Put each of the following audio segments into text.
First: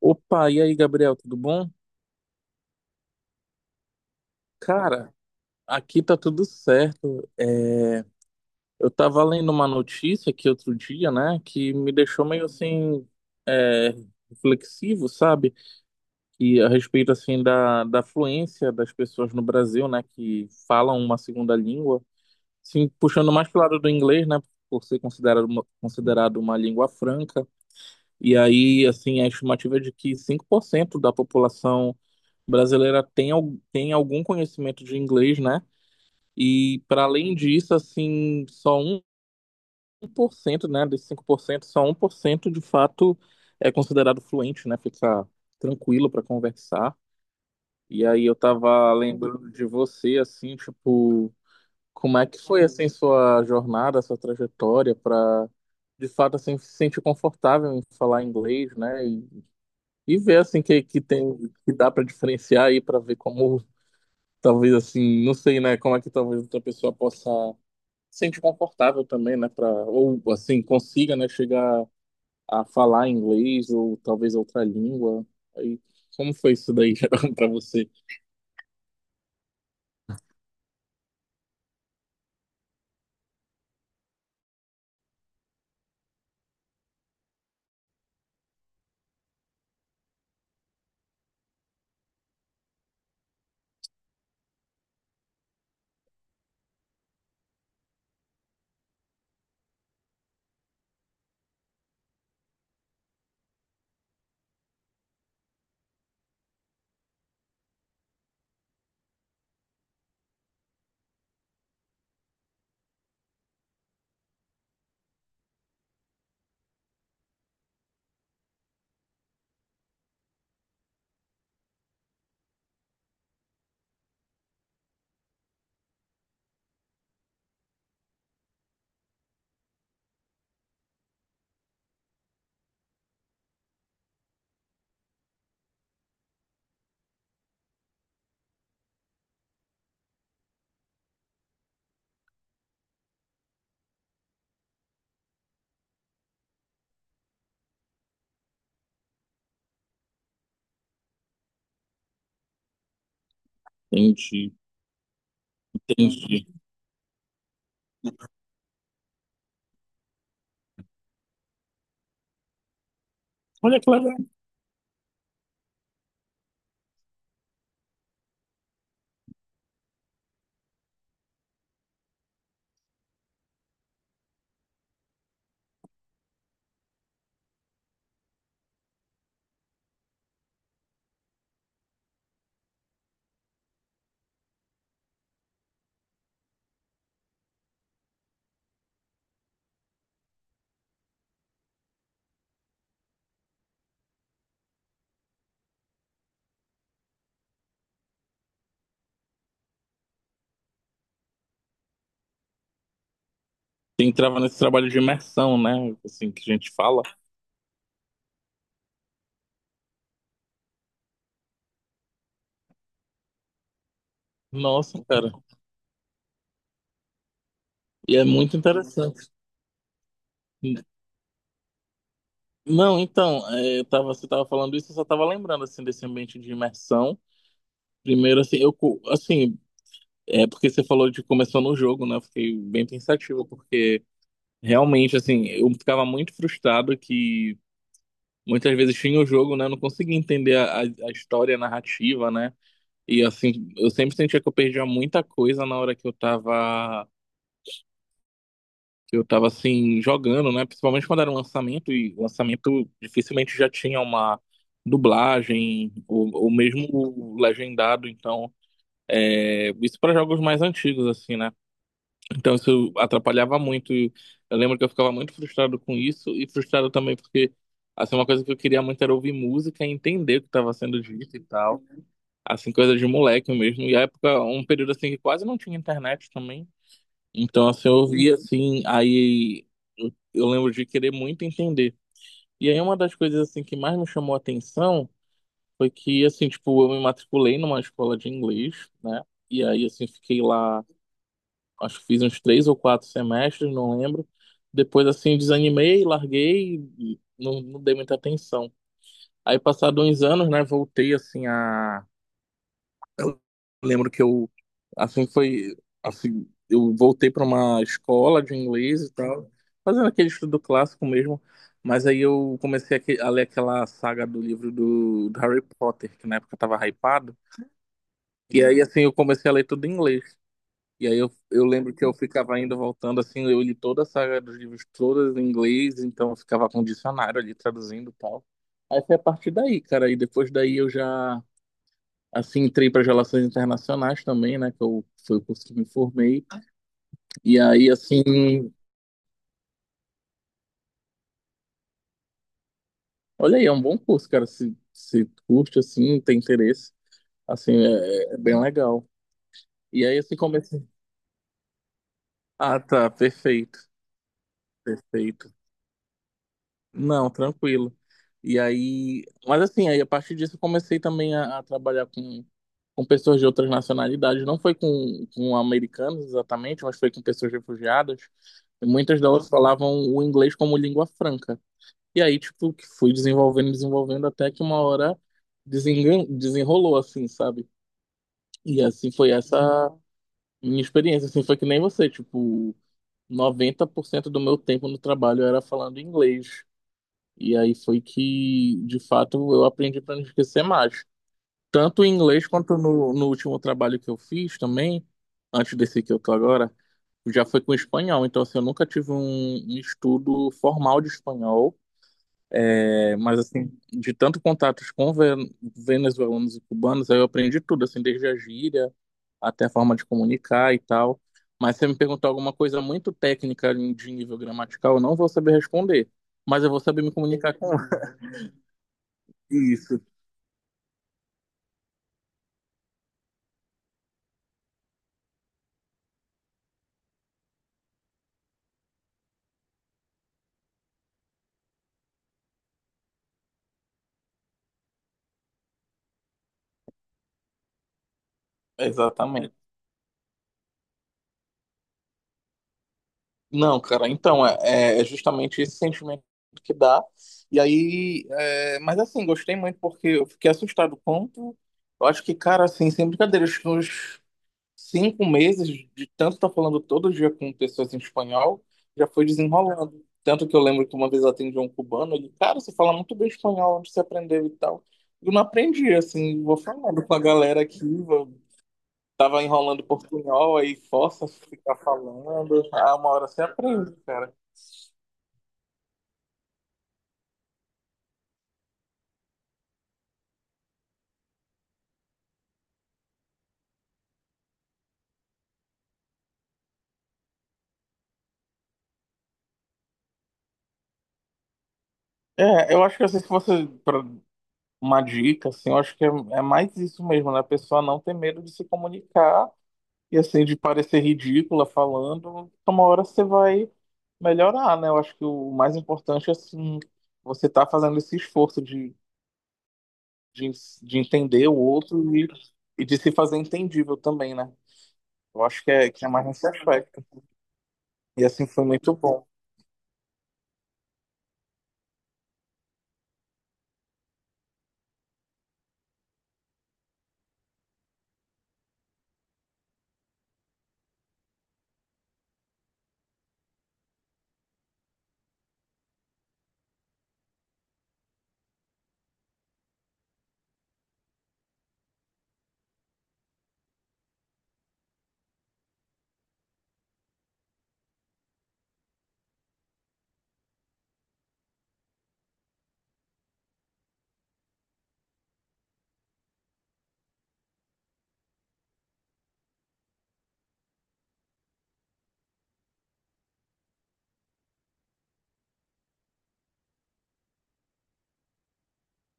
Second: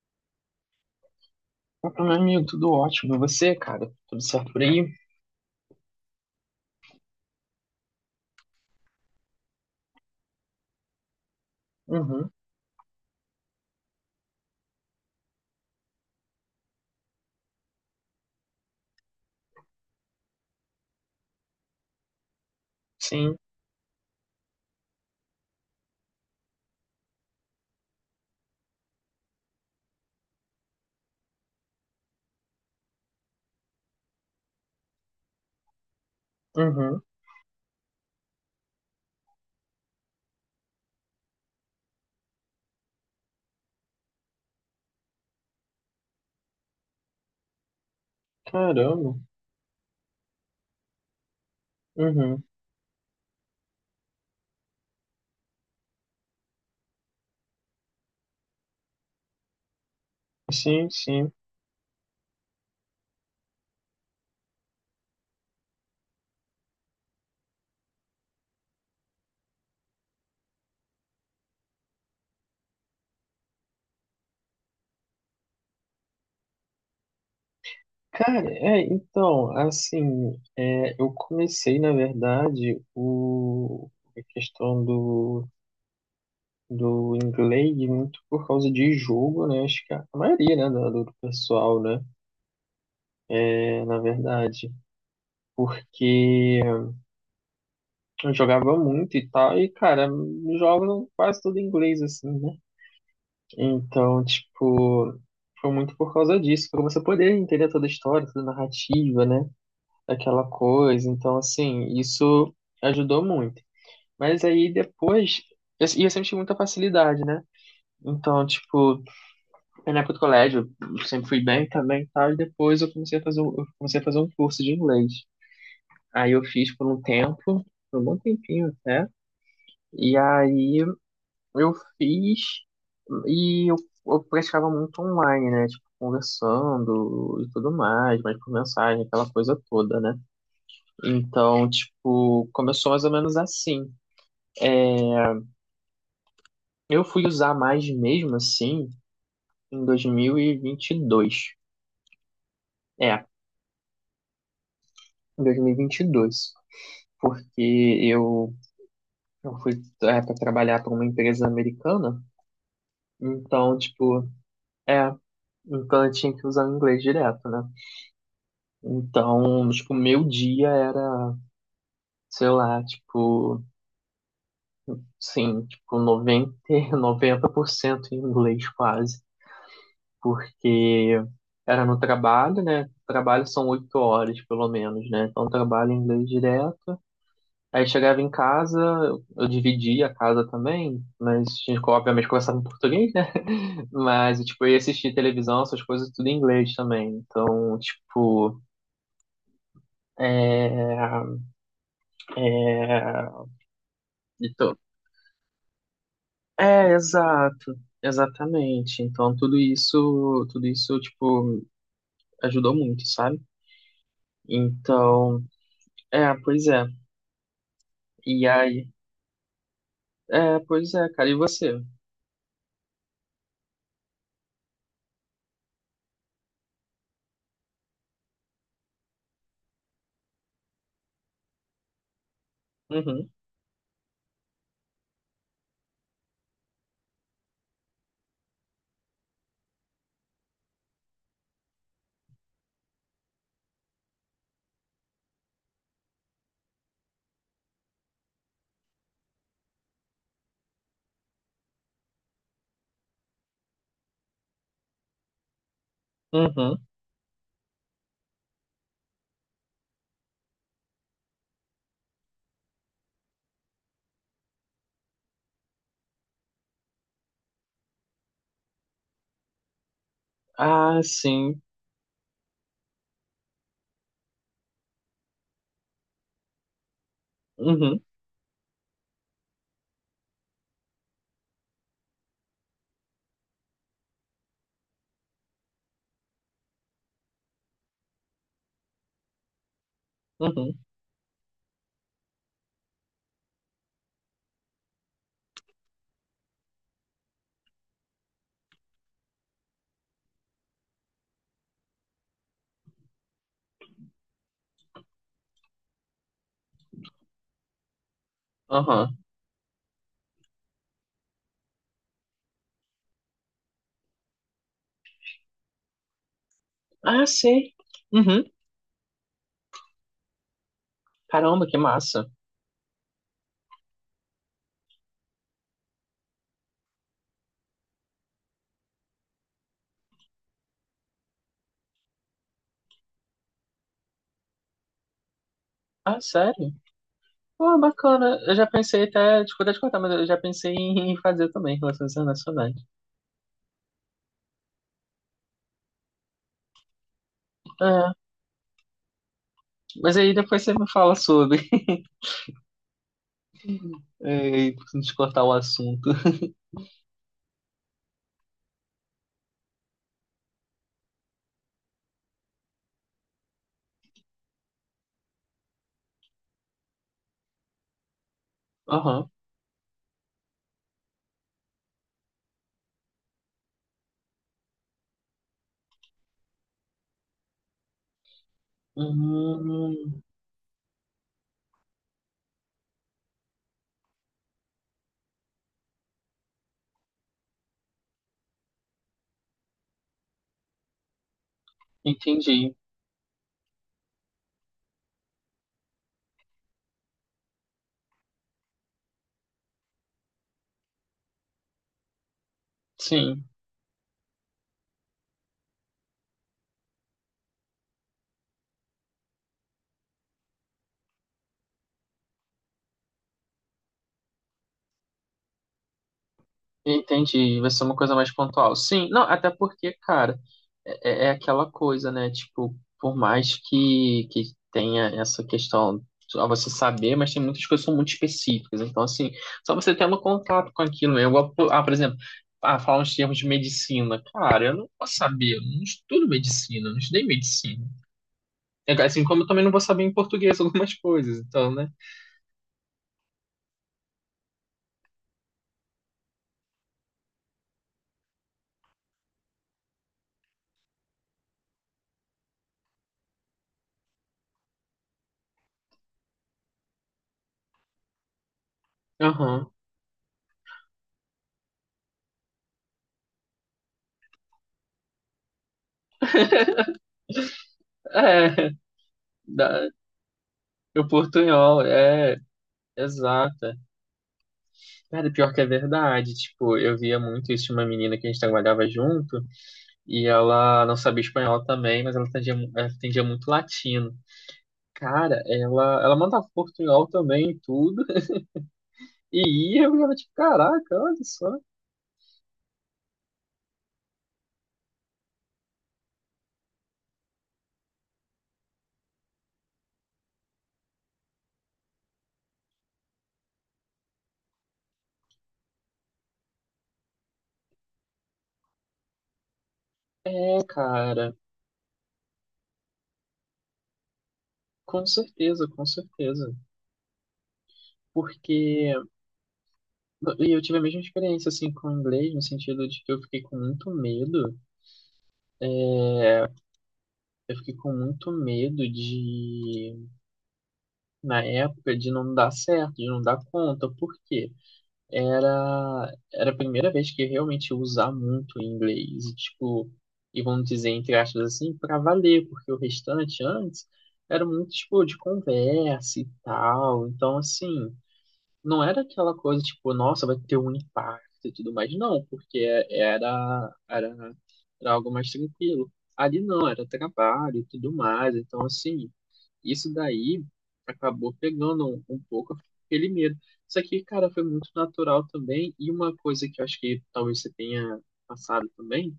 Opa, e aí, Gabriel, tudo bom? Opa, meu amigo, tudo ótimo. E você, cara? Tudo certo por aí? Cara, aqui tá tudo certo. É, eu tava lendo uma notícia aqui outro dia, né, que me deixou Uhum, meio assim, é, reflexivo, sabe? E a respeito, assim, da fluência das pessoas no Brasil, né, que falam uma segunda língua. Assim, puxando sim. mais pro lado do inglês, né, por ser considerado uma língua franca. E aí, assim, a estimativa é de que 5% da população brasileira tem algum conhecimento de inglês, né? E Uhum. para além disso, assim, só 1%, né, desses 5% só 1% de fato é considerado fluente, né? Fica tranquilo para conversar. E aí eu tava Caramba. lembrando de você, assim, tipo, como é que Uhum. foi assim sua jornada, sua trajetória para de fato assim se sentir confortável em falar inglês, né? E ver assim Sim, que sim. tem que dá para diferenciar aí para ver como. Talvez assim, não sei, né, como é que talvez outra pessoa possa se sentir confortável também, né, para ou assim consiga, né, chegar a falar inglês ou talvez outra língua. Aí, como foi isso daí, Geraldo, para você? Cara, é, então, assim, é, eu comecei, na verdade, a questão do inglês muito por causa de jogo, né? Acho que a maioria, né, do pessoal, né? É, na verdade, porque eu jogava muito e tal, e, cara, jogam quase tudo em inglês, assim, né? Então, tipo, foi muito por causa disso, para você poder entender toda a história, toda a narrativa, né? Aquela coisa. Então, assim, isso ajudou muito. Mas aí depois, e eu sempre tive muita facilidade, né? Então, tipo, na época do colégio, eu sempre fui bem também e tal, e depois eu comecei a fazer um curso de inglês. Aí eu fiz por um tempo, por um bom tempinho até, e aí Eu fiz e eu praticava muito online, né? Tipo, conversando e tudo mais, mas por mensagem, aquela coisa toda, né? Então, tipo, começou mais ou menos assim. Eu fui usar mais mesmo assim em dois mil e vinte e dois. É, Entendi, em dois mil e vinte e entendi. dois. Porque eu, eu fui para trabalhar para uma empresa americana. Então, Olha que legal. tipo, é. Então eu tinha que usar o inglês direto, né? Então, tipo, meu dia era sei lá, tipo, sim, tipo noventa 90% em inglês quase, porque era no trabalho, né? Trabalho são 8 horas, pelo menos, né? Então, trabalho em inglês direto. Aí chegava em casa, eu dividia a casa também, mas a gente, obviamente, conversava em português, né? Mas, tipo, eu ia assistir televisão, essas coisas tudo em inglês também. Então, tipo, é... Você entrava nesse Então, trabalho de imersão, né, assim que a gente é, fala. exato, exatamente. Então tudo isso tipo ajudou muito, sabe? Nossa, cara, Então, é, pois é. e é E muito aí, interessante. é, pois é, cara. E você? Não, então, você tava falando isso, eu só tava lembrando assim desse ambiente de imersão. Primeiro, assim, é porque você falou de começou no jogo, né? Eu fiquei bem Uhum, pensativo, porque realmente, assim, eu ficava muito frustrado que muitas vezes tinha o jogo, né? Eu não conseguia entender a história, a narrativa, né? E assim, eu sempre sentia que eu perdia muita coisa na hora que eu tava assim, jogando, né? Principalmente quando era um lançamento, e o lançamento dificilmente já tinha uma dublagem, ou uhum. mesmo legendado, então, isso para jogos mais antigos, assim, né? Então isso atrapalhava muito. Eu lembro que eu ficava muito frustrado com isso e frustrado também porque assim uma coisa que eu queria muito era ouvir música e entender o que estava Ah, sendo dito e sim. tal, assim coisa de moleque mesmo. E a época, um período assim que quase não tinha internet também. Então assim eu Uhum, ouvia assim, aí eu lembro de querer muito entender. E aí uma das coisas assim que mais me chamou a atenção foi que assim, tipo, eu me matriculei numa escola de inglês, né? E aí assim fiquei uhum, lá, acho que fiz uns 3 ou 4 semestres, não lembro. Depois, assim, desanimei, larguei e não dei muita atenção. Aí, passado uns anos, né, voltei, assim, a... Eu lembro que eu, assim, foi... Assim, eu voltei para uma escola de inglês e aham. tal, fazendo aquele estudo clássico mesmo. Mas aí eu comecei a ler aquela saga do livro do Harry Potter, que na época eu tava Ah, hypado. sei. Uhum. E aí, assim, eu comecei a ler tudo em inglês. E aí eu Caramba, que lembro que eu massa. ficava indo voltando, assim, eu li toda a saga dos livros, todas em inglês, então eu ficava com o dicionário ali traduzindo e tal. Aí foi a partir daí, cara, e depois daí eu já, assim, entrei para relações internacionais também, né, que eu, foi o curso que me Ah, formei. sério? E Pô, aí, bacana. Eu já assim, pensei até, desculpa te cortar, mas eu já pensei em fazer também relações internacionais. olha aí, é um bom curso, cara, se curte, assim, tem interesse, assim, É, é bem legal. E mas aí, aí assim, depois você comecei... me fala sobre, Ah, tá, perfeito, é, e pra gente cortar o perfeito. assunto. Não, tranquilo. E aí, mas assim, aí a partir disso eu comecei também a trabalhar com pessoas de outras nacionalidades. Não foi com americanos exatamente, mas foi com pessoas refugiadas. E muitas Aham. delas falavam o inglês como língua franca. E aí, tipo, que fui desenvolvendo, desenvolvendo até que uma hora desenrolou, assim, sabe? E assim foi essa Hum, minha experiência. Assim, foi que nem você, tipo, 90% do meu tempo no trabalho era falando inglês. E aí foi que, de fato, eu aprendi para não esquecer mais. Tanto em inglês entendi. quanto no último trabalho que eu fiz também, antes desse que eu tô agora, já foi com espanhol. Então, assim, eu nunca tive um estudo formal de espanhol. É, mas, Sim, assim, de tanto contatos com venezuelanos e cubanos, aí eu aprendi tudo, assim, desde a gíria até a forma de comunicar e tal. Mas se você me perguntar alguma coisa muito técnica de nível gramatical, eu não vou saber responder. Mas eu vou saber me comunicar entendi. com Vai ser uma coisa mais pontual. Sim, não, até porque, isso. cara, é, é aquela coisa, né? Tipo, por mais que tenha essa questão a você saber, mas tem muitas coisas que são muito específicas. Então, assim, só você tendo contato com aquilo, né? Igual, ah, por exemplo, ah, falar uns termos de medicina. Cara, eu não posso saber, eu não estudo medicina, eu não estudei medicina. É, assim como eu Exatamente. também não vou saber em português algumas coisas, então, né? Não, cara, então é, é justamente esse sentimento que dá. E aí, mas assim, gostei muito porque eu fiquei assustado quanto. Eu acho que, cara, assim, sem brincadeira, acho que uns 5 meses de tanto estar falando todo dia com pessoas em espanhol, já foi Aham. desenrolando. Tanto que eu lembro que uma vez eu atendi um cubano, ele, cara, você fala muito bem espanhol, onde você aprendeu e tal. Eu não aprendi, assim, vou falando com a galera aqui. É. Tava enrolando Dá. portunhol, aí O força a ficar portunhol, é, falando. Ah, uma hora você exata. aprende, cara. Cara, pior que é verdade. Tipo, eu via muito isso de uma menina que a gente trabalhava junto e ela não sabia espanhol também, mas ela entendia, ela entendia muito latino. Cara, ela mandava portunhol também e tudo. E ia, eu era tipo, caraca, olha só. É, eu acho que assim, se fosse pra uma dica, assim, eu acho que é mais isso mesmo, né? A pessoa não ter medo de se comunicar e, assim, de parecer ridícula falando. Então, uma hora você vai melhorar, né? Eu acho que o mais importante é, assim, você tá fazendo esse esforço de, É, de cara, entender o outro e de se fazer entendível também, né? com Eu acho certeza, com que é mais nesse certeza. aspecto. E, assim, Porque foi muito bom. e eu tive a mesma experiência, assim, com o inglês, no sentido de que eu fiquei com muito medo. Eu fiquei com muito medo de na época de não dar certo, de não dar conta, porque era a primeira vez que eu realmente ia usar muito o inglês, e, tipo, e vamos dizer, entre aspas, assim, para valer, porque o restante antes era muito, tipo, de conversa e tal, então, assim, não era aquela coisa, tipo, nossa, vai ter um impacto e tudo mais, não, porque era, era, era algo mais tranquilo. Ali não, era trabalho e tudo mais, então, assim, isso daí acabou pegando um pouco aquele medo. Isso aqui, cara, foi muito natural também. E uma coisa que eu acho que talvez você tenha passado também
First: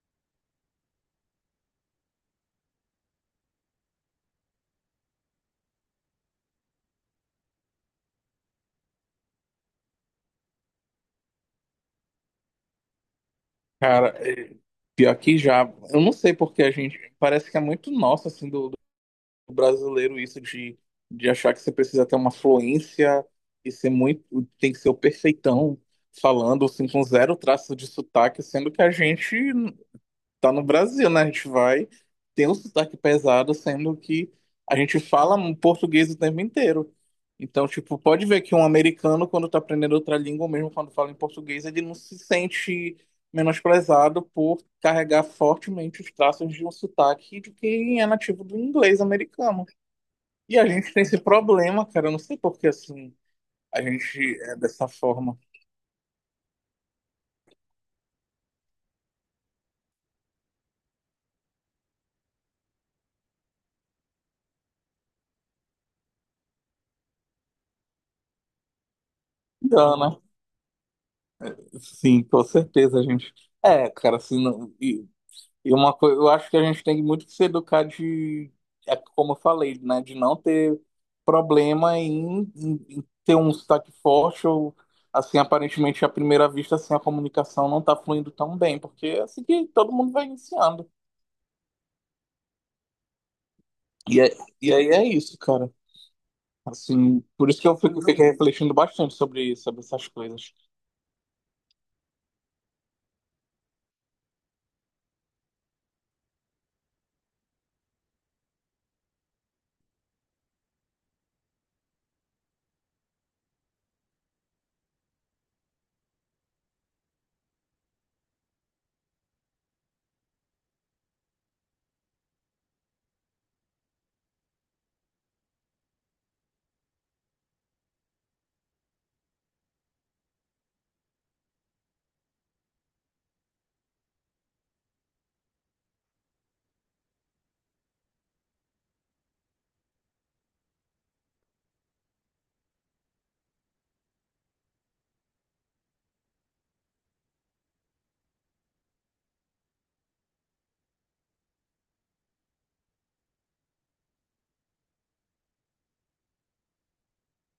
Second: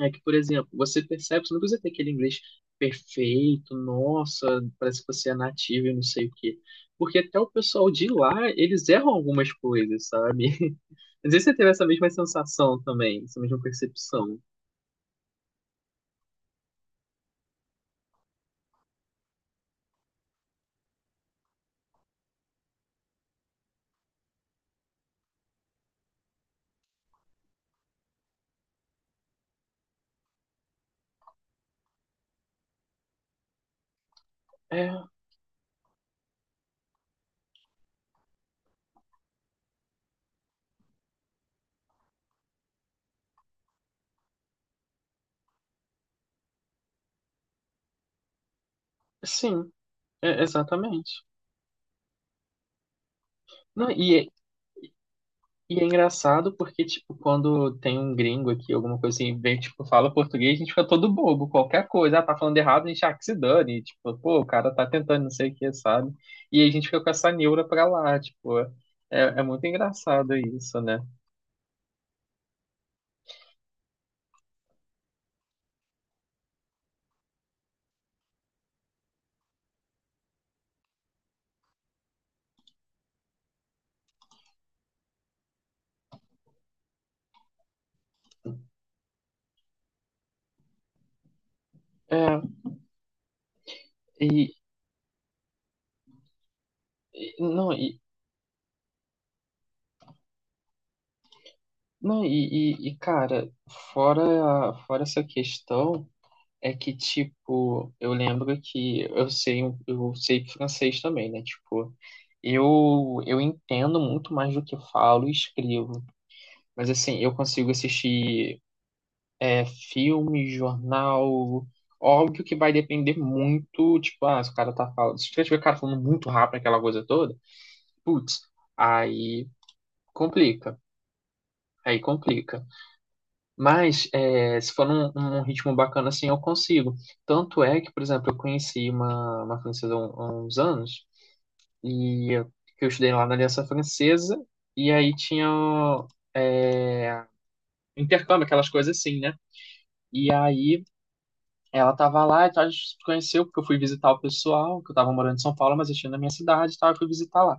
é que, por exemplo, você percebe, você não precisa ter aquele inglês perfeito, nossa, parece que você é nativo e não sei o quê. Porque até o pessoal de lá, eles erram algumas coisas, sabe? Às vezes você teve essa mesma sensação também, essa mesma Cara, percepção. Pior que já. Eu não sei porque a gente. Parece que é muito nosso, assim, do brasileiro, isso de, achar que você precisa ter uma fluência e ser muito. Tem que ser o perfeitão falando, assim, com zero traço de sotaque, sendo que a gente tá no Brasil, né? A gente vai, tem um sotaque pesado, sendo que a É, gente fala um português o tempo inteiro. Então, tipo, pode ver que um americano, quando tá aprendendo outra língua, ou mesmo quando fala em português, ele não se sente menosprezado por carregar fortemente os traços de um sotaque de quem é nativo do inglês americano. sim, é, E a gente tem esse exatamente. problema, cara, eu não sei por que assim a Não, e gente é dessa forma. E é engraçado porque, tipo, quando tem um gringo aqui, alguma coisa assim, vem, tipo, fala português, a gente fica todo bobo, qualquer coisa, ah, tá falando errado, a gente, ah, que se dane, tipo, pô, o cara tá tentando, não sei o que, sabe? E a gente fica com essa neura pra lá, tipo, é, é muito Engana. engraçado isso, né? Sim, com certeza, gente. É, cara, assim, E uma coisa, eu acho que a gente tem muito que se educar de, é como eu falei, né, de não ter problema em ter um sotaque forte ou assim, aparentemente à primeira vista, assim, a comunicação não tá fluindo tão bem, porque é assim que todo mundo vai iniciando. É, E, é- e, e aí é isso, cara. Assim, por isso que não, eu fico, fiquei refletindo bastante sobre essas coisas. não, e, cara, fora essa questão, é que, tipo, eu lembro que eu sei francês também, né? Tipo, eu entendo muito mais do que falo e escrevo. Mas, assim, eu consigo assistir é, filme, jornal. Óbvio que vai depender muito, tipo, ah, se o cara tá falando. Se tiver o cara falando muito rápido aquela coisa toda, putz, aí complica. Aí complica. Mas é, se for num ritmo bacana assim, eu consigo. Tanto é que, por exemplo, eu conheci uma francesa há uns anos, e eu, que eu estudei lá na Aliança Francesa, e aí tinha é, intercâmbio, aquelas coisas assim, né? E aí ela tava lá, e tal, a gente se conheceu, porque eu fui visitar o pessoal, que eu tava morando em São Paulo, mas eu tinha na minha cidade e tal, eu fui visitar lá.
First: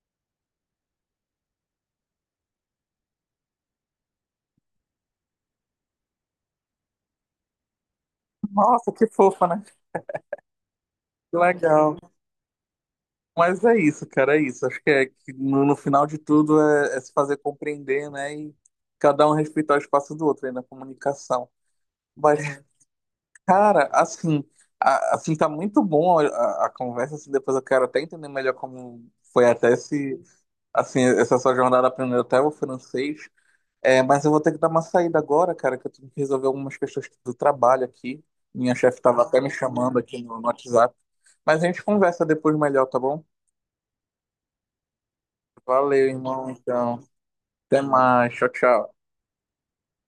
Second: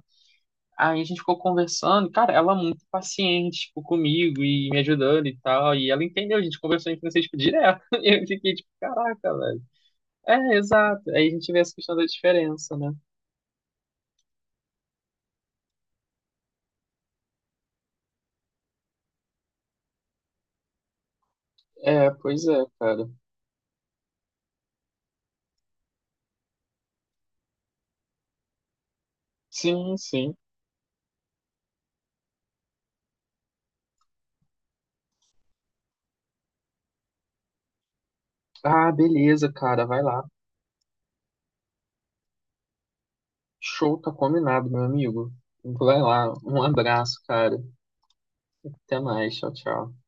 Aí a gente ficou conversando, cara, ela é muito paciente, tipo, comigo e me ajudando e tal, e ela entendeu, a gente conversou em francês, tipo, direto, e eu fiquei, tipo, Nossa, que caraca, fofa, velho. né? É, exato, aí a Que gente vê essa questão legal. da diferença, né? Mas é isso, cara, é isso. Acho que, que no final de tudo é se fazer compreender, né? E cada um respeitar o espaço do outro aí na comunicação. É, Mas, pois é, cara. cara, assim, assim tá muito bom a conversa. Assim, depois eu quero até entender melhor como foi até Sim, esse, sim. assim, essa sua jornada aprendendo até o francês. É, mas eu vou ter que dar uma saída agora, cara, que eu tenho que resolver algumas questões do trabalho aqui. Minha Ah, chefe estava até beleza, me cara, chamando vai lá. aqui no WhatsApp. Mas a gente conversa depois melhor, tá bom? Show, tá combinado, meu amigo. Vai Valeu, lá, irmão. um Então, abraço, cara. até mais. Tchau, tchau. Até mais, tchau, tchau.